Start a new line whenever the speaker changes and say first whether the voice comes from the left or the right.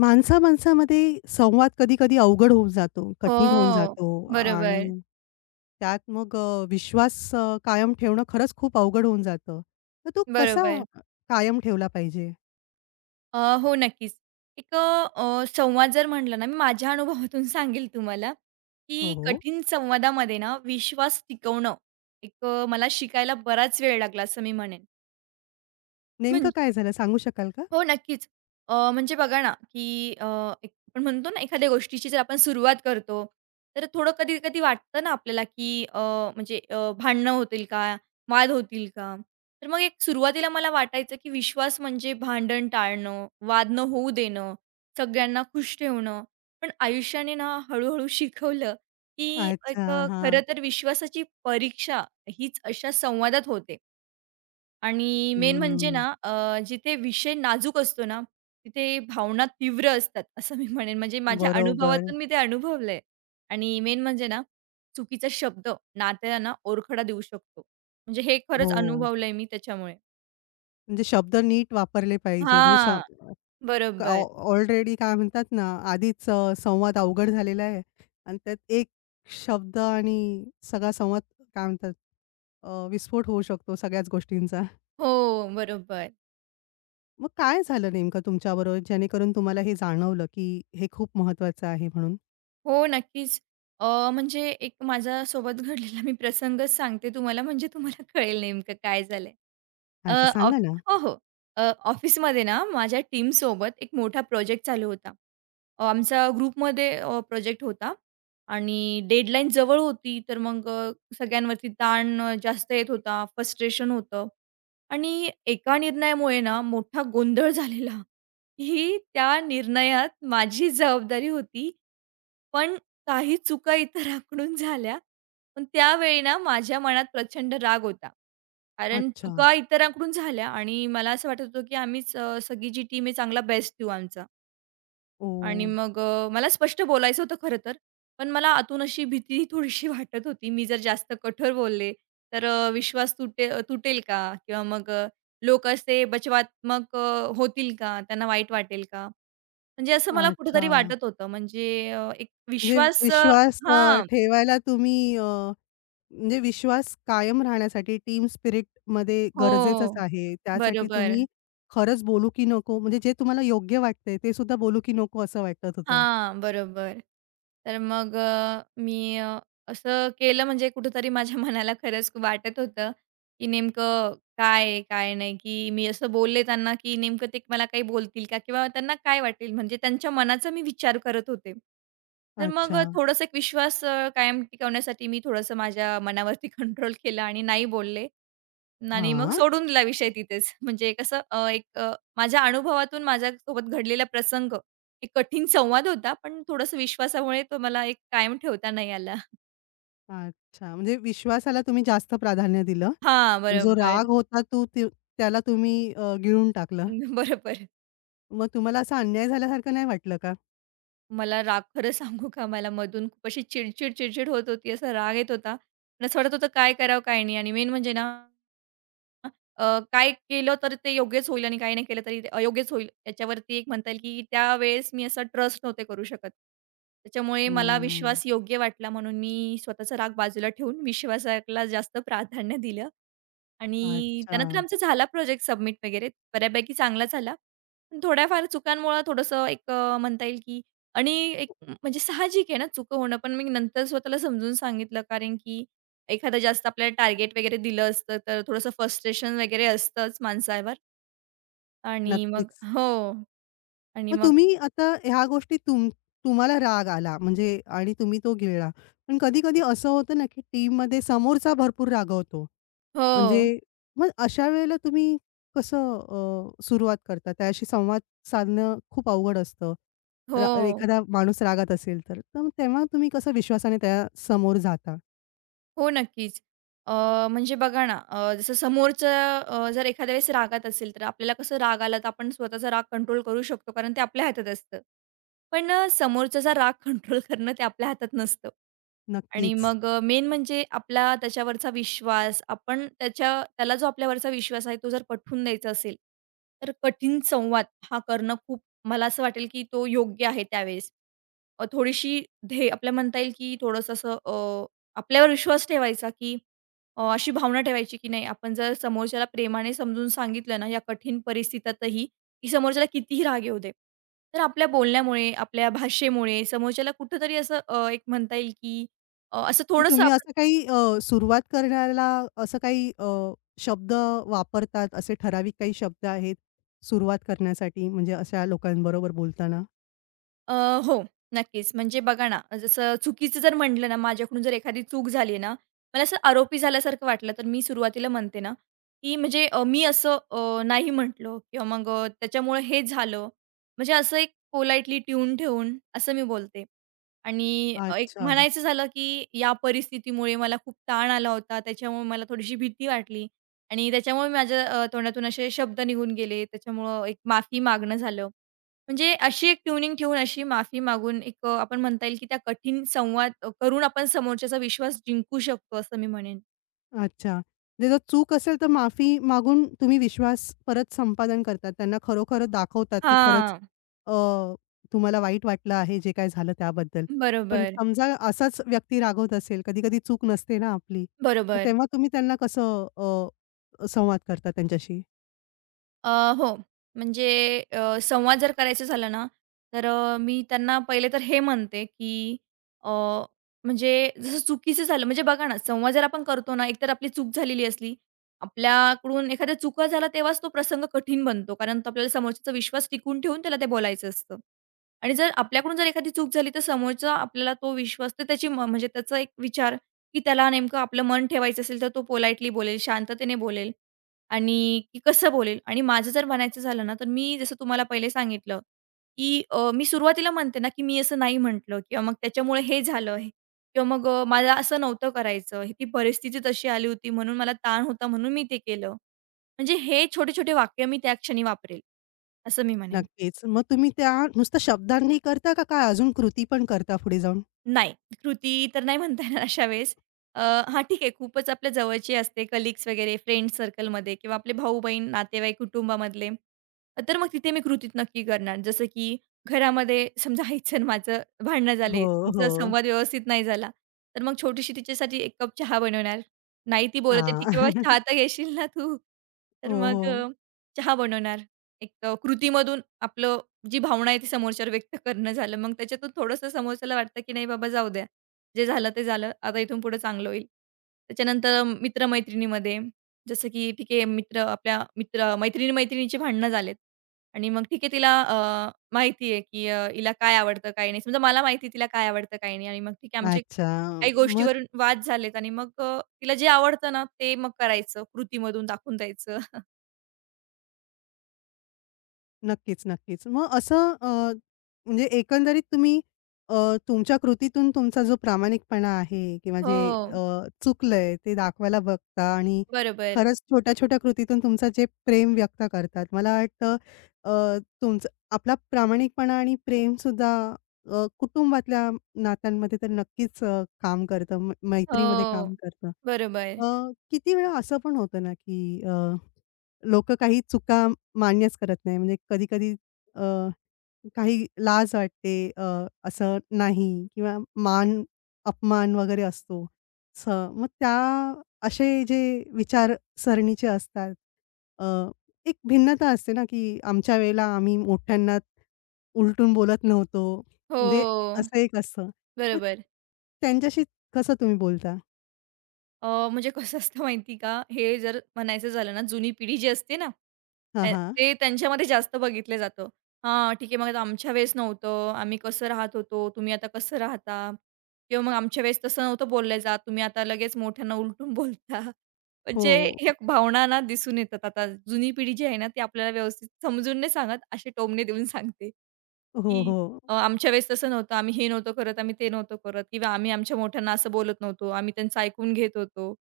left: माणसा-माणसामध्ये संवाद कधी-कधी अवघड होऊन जातो, कठीण होऊन
right: हो.
left: जातो
right: बरोबर,
left: आणि त्यात मग विश्वास कायम ठेवणं खरंच खूप अवघड होऊन जातं. तर तो कसा
right: बरोबर.
left: अ, कायम ठेवला पाहिजे?
right: हो, नक्कीच. एक संवाद जर म्हटलं ना, मी माझ्या अनुभवातून सांगेल तुम्हाला,
left: हो,
right: की
left: हो.
right: कठीण संवादामध्ये ना विश्वास टिकवणं एक मला शिकायला बराच वेळ लागला असं मी म्हणेन.
left: नेमकं
right: म्हणजे
left: काय झालं सांगू शकाल का?
right: हो, नक्कीच. म्हणजे बघा ना, की एक आपण म्हणतो ना, एखाद्या गोष्टीची जर आपण सुरुवात करतो, तर थोडं कधी-कधी वाटतं ना आपल्याला, की म्हणजे भांडणं होतील का? वाद होतील का? तर मग एक सुरुवातीला मला वाटायचं, की विश्वास म्हणजे भांडण टाळणं, वाद न होऊ देणं, सगळ्यांना खुश ठेवणं. पण आयुष्याने ना हळू शिकवलं, की
left: अच्छा.
right: एक
left: हां.
right: खरं तर विश्वासाची परीक्षा हीच अशा संवादात होते. आणि मेन म्हणजे
left: हं.
right: ना जिथे विषय नाजूक असतो ना, तिथे भावना तीव्र असतात, असं मी म्हणेन. म्हणजे माझ्या
left: बरोबर.
right: अनुभवातून मी ते अनुभवलंय. आणि मेन म्हणजे ना, चुकीचा शब्द नात्याला ना ओरखडा देऊ शकतो. म्हणजे हे
left: हो.
right: खरंच अनुभवलंय मी त्याच्यामुळे.
left: म्हणजे शब्द नीट वापरले पाहिजे. म्हणजे श
right: हां,
left: ऑ
right: बरोबर.
left: ऑलरेडी काय म्हणतात ना, आधीच संवाद अवघड झालेला आहे आणि त्यात एक शब्द आणि सगळा संवाद काय म्हणतात विस्फोट होऊ शकतो सगळ्याच गोष्टींचा.
right: हो, बरोबर.
left: मग काय झालं नेमकं तुमच्याबरोबर जेणेकरून तुम्हाला हे जाणवलं, की हे खूप महत्वाचं आहे म्हणून?
right: हो, नक्कीच. म्हणजे एक माझ्यासोबत घडलेला मी प्रसंगच सांगते तुम्हाला, म्हणजे तुम्हाला कळेल नेमकं काय झालंय. अ,
left: अच्छा,
right: ऑफ
left: सांगा ना.
right: हो, हो. ऑफिसमध्ये ना माझ्या टीमसोबत एक मोठा प्रोजेक्ट चालू होता. आमचा ग्रुपमध्ये प्रोजेक्ट होता आणि डेडलाईन जवळ होती. तर मग सगळ्यांवरती ताण जास्त येत होता, फ्रस्ट्रेशन होतं आणि एका निर्णयामुळे ना मोठा गोंधळ झालेला. ही त्या निर्णयात माझी जबाबदारी होती. पण काही चुका इतरांकडून झाल्या. पण त्यावेळी ना माझ्या मनात प्रचंड राग होता. कारण
left: अच्छा.
right: चुका इतरांकडून झाल्या आणि मला असं वाटत होतं, की आम्हीच सगळी जी टीम आहे चांगला बेस्ट देऊ आमचा आणि
left: ओह!
right: मग मला स्पष्ट बोलायचं होतं खरं तर. पण मला आतून अशी भीती थोडीशी वाटत होती. मी जर जास्त कठोर बोलले, तर विश्वास तुटेल का? किंवा मग लोक असे बचवात्मक होतील का? त्यांना वाईट वाटेल का? म्हणजे असं मला
left: अच्छा.
right: कुठेतरी वाटत होतं. म्हणजे एक
left: म्हणजे
right: विश्वास
left: विश्वास
right: हां.
left: ठेवायला तुम्ही म्हणजे विश्वास कायम राहण्यासाठी टीम स्पिरिटमध्ये गरजेचंच
right: हो.
left: आहे. त्यासाठी
right: बरोबर.
left: तुम्ही खरंच बोलू की नको म्हणजे जे तुम्हाला योग्य वाटतंय ते सुद्धा बोलू की नको असं वाटत होतं.
right: हां, बरोबर. तर मग असं केलं म्हणजे कुठेतरी माझ्या मनाला खरंच वाटत होतं, की नेमकं काय आहे, काय नाही, की मी असं बोलले त्यांना, की नेमकं ते मला काही बोलतील का? किंवा त्यांना काय वाटेल? म्हणजे त्यांच्या मनाचा मी विचार करत होते. तर मग
left: अच्छा.
right: थोडासा एक विश्वास कायम टिकवण्यासाठी मी थोडंसं माझ्या मनावरती कंट्रोल केला आणि नाही बोलले. आणि मग
left: हां.
right: सोडून दिला विषय तिथेच. म्हणजे कसं माझ्या अनुभवातून माझ्यासोबत घडलेला प्रसंग, एक कठीण संवाद होता, पण थोडंसं विश्वासामुळे तो मला एक कायम ठेवता नाही आला.
left: अच्छा. म्हणजे विश्वासाला तुम्ही जास्त प्राधान्य दिलं.
right: हां,
left: जो राग
right: बरोबर.
left: होता तो ते त्याला तुम्ही गिळून टाकलं.
right: बरोबर.
left: मग तुम्हाला असा अन्याय झाल्यासारखं नाही वाटलं का?
right: मला राग खरं सांगू का, मला मधून खूप अशी चिडचिड, चिडचिड होत होती, असा राग येत होता. पण असं वाटत होतं काय करावं, काय नाही आणि मेन म्हणजे ना काय केलं तर ते योग्यच होईल आणि काय नाही केलं तरी ते अयोग्यच होईल. याच्यावरती एक म्हणता येईल की त्यावेळेस मी असा ट्रस्ट नव्हते करू शकत. त्याच्यामुळे मला
left: हं.
right: विश्वास योग्य वाटला म्हणून मी स्वतःचा राग बाजूला ठेवून विश्वासाला जास्त प्राधान्य दिलं आणि
left: अच्छा.
right: त्यानंतर आमचा झाला प्रोजेक्ट सबमिट वगैरे बऱ्यापैकी चांगला झाला. पण थोड्याफार चुकांमुळं थोडंसं एक म्हणता येईल की आणि एक म्हणजे साहजिक आहे ना चुका होणं. पण मी नंतर स्वतःला समजून सांगितलं कारण की एखादं जास्त आपल्याला टार्गेट वगैरे दिलं असतं, तर थोडंसं फ्रस्ट्रेशन वगैरे असतंच माणसावर आणि मग
left: नक्कीच.
right: हो. आणि
left: मग
right: मग
left: तुम्ही आता ह्या गोष्टी तुम्हाला राग आला म्हणजे आणि तुम्ही तो गिळला. पण कधी-कधी असं होतं ना, की टीममध्ये समोरचा भरपूर रागावतो. म्हणजे
right: हो.
left: मग अशा वेळेला तुम्ही कसं सुरुवात करता? त्याशी संवाद साधणं खूप अवघड असतं.
right: हो.
left: एखादा माणूस रागात असेल तर. तर मग तेव्हा तुम्ही कसं विश्वासाने त्या समोर जाता?
right: हो, नक्कीच. अ, म्हणजे बघा ना, जसं समोरचं जर एखाद्या वेळेस रागात असेल, तर आपल्याला कसं राग आला, तर आपण स्वतःचा राग कंट्रोल करू शकतो, कारण ते आपल्या हातात असतं. पण समोरच्याचा राग कंट्रोल करणं ते आपल्या हातात नसतं. आणि
left: नक्कीच.
right: मग मेन म्हणजे आपला त्याच्यावरचा विश्वास, आपण त्याच्या त्याला जो आपल्यावरचा विश्वास आहे, तो जर पटवून द्यायचा असेल, तर कठीण संवाद हा करणं खूप मला असं वाटेल, की तो योग्य आहे त्यावेळेस. थोडीशी धैर्य आपल्याला म्हणता येईल, की थोडंसं असं आपल्यावर विश्वास ठेवायचा, की अशी भावना ठेवायची, की नाही आपण जर समोरच्याला प्रेमाने समजून सांगितलं ना, या कठीण परिस्थितीतही, की समोरच्याला कितीही राग येऊ दे, तर आपल्या बोलण्यामुळे, आपल्या भाषेमुळे समोरच्याला कुठेतरी असं एक म्हणता येईल, की असं
left: मग
right: थोडंसं
left: तुम्ही
right: आपण
left: असं काही सुरुवात करण्याला असं काही शब्द वापरतात असे ठराविक काही शब्द आहेत सुरुवात करण्यासाठी म्हणजे अशा लोकांबरोबर बोलताना?
right: अ, हो, नक्कीच. म्हणजे बघा ना, जसं चुकीचं जर म्हटलं ना, माझ्याकडून जर एखादी चूक झाली ना, मला असं आरोपी झाल्यासारखं वाटलं, तर मी सुरुवातीला म्हणते ना, की म्हणजे अ, मी असं अ, नाही म्हटलो किंवा मग त्याच्यामुळे हे झालं. म्हणजे असं एक पोलाइटली ट्यून ठेवून असं मी बोलते. आणि एक
left: अच्छा,
right: म्हणायचं झालं, की या परिस्थितीमुळे मला खूप ताण आला होता. त्याच्यामुळे मला थोडीशी भीती वाटली आणि त्याच्यामुळे माझ्या तोंडातून असे शब्द निघून गेले. त्याच्यामुळं एक माफी मागणं झालं. म्हणजे अशी एक ट्यूनिंग ठेवून, अशी माफी मागून एक आपण म्हणता येईल, की त्या कठीण संवाद करून आपण समोरच्याचा विश्वास जिंकू शकतो, असं मी म्हणेन.
left: अच्छा. म्हणजे जर चूक असेल तर माफी मागून तुम्ही विश्वास परत संपादन करतात. त्यांना खरोखर दाखवतात, की खरंच
right: हां.
left: अ, तुम्हाला वाईट वाटलं आहे जे काय झालं त्याबद्दल. पण
right: बरोबर.
left: समजा असाच व्यक्ती रागवत असेल, कधी-कधी चूक नसते ना आपली. मग
right: बरोबर.
left: तेव्हा तुम्ही त्यांना कसं संवाद करता त्यांच्याशी?
right: अ, हो. म्हणजे संवाद जर करायचा झाला ना, तर मी त्यांना पहिले तर हे म्हणते, की अ, म्हणजे जसं चुकीचं झालं म्हणजे बघा ना, संवाद जर आपण करतो ना, एकतर आपली चूक झालेली असली, आपल्याकडून एखाद्या चुका झाला तेव्हाच तो प्रसंग कठीण बनतो. कारण तो आपल्याला समोरच्याचा विश्वास टिकवून ठेवून त्याला ते बोलायचं असतं. आणि जर आपल्याकडून एखादी चूक झाली, तर समोरचा आपल्याला तो विश्वास तर त्याची म्हणजे त्याचा एक विचार, की त्याला नेमकं आपलं मन ठेवायचं असेल, तर तो पोलाइटली बोलेल, शांततेने बोलेल. आणि की कसं बोलेल आणि माझं जर म्हणायचं झालं ना, तर मी जसं तुम्हाला पहिले सांगितलं, की मी सुरुवातीला म्हणते ना, की मी असं नाही म्हटलं किंवा मग त्याच्यामुळे हे झालं. किंवा मग मला असं नव्हतं करायचं. हे ती परिस्थिती तशी आली होती म्हणून मला ताण होता म्हणून मी ते केलं. म्हणजे हे छोटे-छोटे वाक्य मी त्या क्षणी वापरेल, असं मी म्हणेन.
left: नक्कीच. मग तुम्ही त्या नुसतं शब्दांनी करता का काय अजून कृती पण करता पुढे जाऊन?
right: नाही, कृती तर नाही म्हणता येणार अशा वेळेस. अ, हां, ठीक आहे. खूपच आपल्या जवळचे असते कलीग्स वगैरे फ्रेंड सर्कलमध्ये किंवा आपले भाऊ-बहीण, नातेवाईक, कुटुंबामधले. तर मग तिथे मी कृतीत नक्की करणार. जसं की घरामध्ये समजा आईचं आणि माझं भांडणं
left: हो,
right: झाले, आमचा
left: हो.
right: संवाद व्यवस्थित नाही झाला, तर मग छोटीशी तिच्यासाठी 1 कप चहा बनवणार. नाही ती बोलत आहे,
left: हां.
right: "ठीक आहे बाबा, चहा तर घेशील ना तू?"
left: हो,
right: तर मग
left: हो.
right: चहा बनवणार. एक कृतीमधून आपलं जी भावना आहे ती समोरच्यावर व्यक्त करणं झालं. मग त्याच्यातून थोडंसं समोरच्याला वाटतं, की नाही बाबा जाऊ द्या. जे झालं ते झालं. आता इथून पुढे चांगलं होईल. त्याच्यानंतर मित्र-मैत्रिणीमध्ये जसं की ठीक आहे मित्र आपल्या मित्र मैत्रिणी-मैत्रिणीचे भांडणं झालेत आणि मग ठीक आहे तिला माहिती आहे, की हिला काय आवडतं, काय नाही. समजा मला माहिती आहे तिला काय आवडतं, काय नाही आणि मग ठीक आहे आमचे
left: अच्छा.
right: काही
left: मग
right: गोष्टीवरून वाद झालेत आणि मग तिला जे आवडतं ना ते मग करायचं. कृतीमधून दाखवून द्यायचं.
left: नक्कीच, नक्कीच. मग असं म्हणजे एकंदरीत तुम्ही अ, तुमच्या कृतीतून तुमचा जो प्रामाणिकपणा आहे किंवा जे
right: हो.
left: अ, चुकलंय ते दाखवायला बघता आणि
right: बरोबर.
left: खरंच छोट्या-छोट्या कृतीतून तुमचं जे प्रेम व्यक्त करतात. मला वाटतं तुमचं आपला प्रामाणिकपणा आणि प्रेमसुद्धा कुटुंबातल्या नात्यांमध्ये तर नक्कीच काम करतं. मैत्रीमध्ये काम
right: हो.
left: करतं.
right: बरोबर.
left: अ, किती वेळा असं पण होतं ना, की लोकं काही चुका मान्यच करत नाही. म्हणजे कधी-कधी अ, काही लाज वाटते असं नाही किंवा मान, अपमान वगैरे असतो. असं मग त्या असे जे विचारसरणीचे असतात अ, एक भिन्नता असते ना, की आमच्या वेळेला आम्ही मोठ्यांना उलटून बोलत नव्हतो.
right: हो,
left: म्हणजे असं एक असतं. मग
right: बरोबर.
left: त्यांच्याशी कसं तुम्ही बोलता?
right: म्हणजे कसं असतं माहिती का, हे जर म्हणायचं झालं ना, जुनी पिढी जी असते ना,
left: हां, हां.
right: ते त्यांच्यामध्ये जास्त बघितलं जातं. हां, ठीक आहे, मग आता आमच्या वेळेस नव्हतं, आम्ही कसं राहत होतो, तुम्ही आता कसं राहता? किंवा मग आमच्या वेळेस तसं नव्हतं बोललं जात, तुम्ही आता लगेच मोठ्यांना उलटून बोलता.
left: हो.
right: म्हणजे ह्या भावना ना दिसून येतात आता. जुनी पिढी जी आहे ना, ती आपल्याला व्यवस्थित समजून नाही सांगत, असे टोमणे देऊन सांगते,
left: हो,
right: की
left: हो.
right: आमच्या वेळेस तसं नव्हतं. आम्ही हे नव्हतो करत, आम्ही ते नव्हतो करत किंवा आम्ही आमच्या मोठ्यांना असं बोलत नव्हतो. आम्ही त्यांचं ऐकून घेत होतो.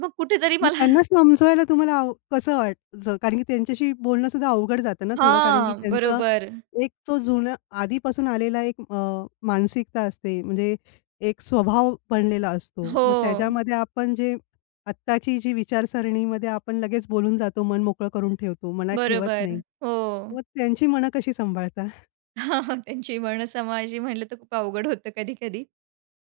right: मग कुठेतरी
left: मग
right: मला
left: त्यांना समजवायला तुम्हाला कसं वाटतं? कारण की त्यांच्याशी बोलणं सुद्धा अवघड जातं ना थोडं, कारण की
right: हां,
left: त्यांचा
right: बरोबर.
left: एक तो जुना आधीपासून आलेला एक मानसिकता असते, म्हणजे एक स्वभाव बनलेला असतो.
right: हो,
left: मग त्याच्यामध्ये आपण जे आत्ताची जी विचारसरणीमध्ये आपण लगेच बोलून जातो, मन मोकळं करून ठेवतो, मनात ठेवत नाही.
right: बरोबर. हो.
left: मग त्यांची मनं कशी सांभाळता?
right: त्यांची वर्ण समाजी म्हटलं तर खूप अवघड होतं कधी-कधी.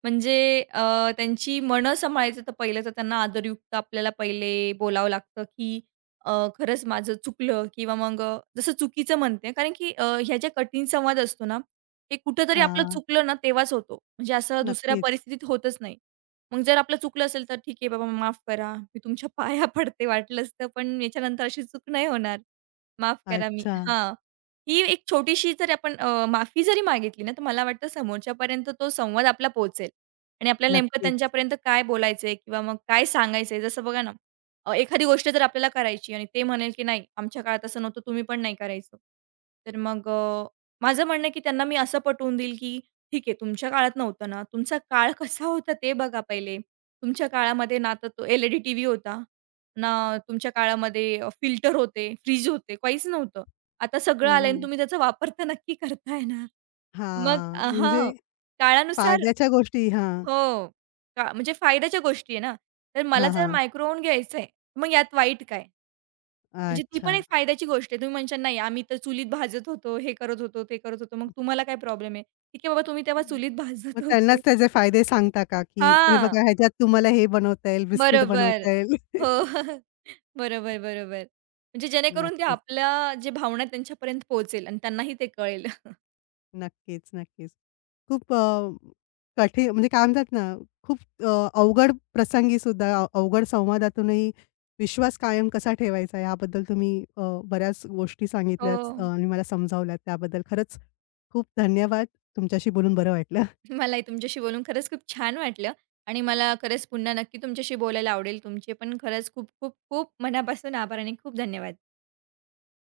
right: म्हणजे त्यांची मनं सांभाळायचं तर पहिलं तर त्यांना आदरयुक्त आपल्याला पहिले बोलावं लागतं, की अ, खरंच माझं चुकलं किंवा मग जसं चुकीचं म्हणते कारण की ह्या ज्या कठीण संवाद असतो ना, हे कुठेतरी आपलं
left: हां,
right: चुकलं ना तेव्हाच होतो. म्हणजे असं दुसऱ्या
left: नक्कीच.
right: परिस्थितीत होतच नाही. मग जर आपलं चुकलं असेल तर ठीक आहे बाबा माफ करा. मी तुमच्या पाया पडते वाटलंच तर पण याच्यानंतर अशी चूक नाही होणार. माफ करा मी
left: अच्छा,
right: हां. ही एक छोटीशी जर आपण माफी जरी मागितली ना, तर मला वाटतं समोरच्यापर्यंत तो संवाद आपला पोहोचेल. आणि आपल्याला नेमकं
left: नक्कीच.
right: त्यांच्यापर्यंत काय बोलायचंय किंवा मग काय सांगायचंय? जसं बघा ना, एखादी गोष्ट जर आपल्याला करायची आणि ते म्हणेल, की "नाही, आमच्या काळात असं नव्हतं, तुम्ही पण नाही करायचं." तर मग माझं म्हणणं आहे, की त्यांना मी असं पटवून देईल, की "ठीक आहे, तुमच्या काळात नव्हतं ना, तुमचा काळ कसा होता ते बघा पहिले. तुमच्या काळामध्ये ना तर तो LED टीव्ही होता, ना तुमच्या काळामध्ये फिल्टर होते, फ्रिज होते, काहीच नव्हतं. आता
left: हं,
right: सगळं आलंय आणि
left: हं.
right: तुम्ही त्याचा वापर तर नक्की करताय ना." मग
left: हां, म्हणजे
right: काळानुसार
left: फायद्याच्या गोष्टी. हां,
right: हो. का म्हणजे फायद्याच्या गोष्टी आहे ना. तर मला
left: हां,
right: जर
left: हां.
right: मायक्रोव्हन घ्यायचं आहे, मग यात वाईट काय? म्हणजे ती
left: अच्छा.
right: पण एक फायद्याची गोष्ट आहे. तुम्ही म्हणशाल, "नाही, आम्ही तर चुलीत भाजत होतो, हे करत होतो, ते करत होतो." मग तुम्हाला काय प्रॉब्लेम आहे? ठीक आहे बाबा, तुम्ही तेव्हा चुलीत
left: मग
right: भाजत
left: त्यांनाच
right: होते.
left: त्याचे फायदे सांगता का, की हे
right: हां,
left: बघा ह्याच्यात तुम्हाला हे बनवता येईल, बिस्किट
right: बरोबर.
left: बनवता येईल.
right: हो. बरोबर, बरोबर. म्हणजे जेणेकरून ते
left: नक्कीच,
right: आपल्या जे भावना त्यांच्यापर्यंत पोहोचेल आणि त्यांनाही ते कळेल.
left: नक्कीच, नक्कीच. खूप कठीण म्हणजे काय म्हणतात ना, खूप अवघड प्रसंगी सुद्धा अवघड संवादातूनही विश्वास कायम कसा ठेवायचा याबद्दल तुम्ही बऱ्याच गोष्टी
right: हो.
left: सांगितल्यात आणि मला समजावल्यात. त्याबद्दल खरंच खूप धन्यवाद. तुमच्याशी बोलून बरं वाटलं.
right: मलाही तुमच्याशी बोलून खरंच खूप छान वाटलं आणि मला खरंच पुन्हा नक्की तुमच्याशी बोलायला आवडेल. तुमचे पण खरंच खूप खूप खूप मनापासून आभार आणि खूप धन्यवाद.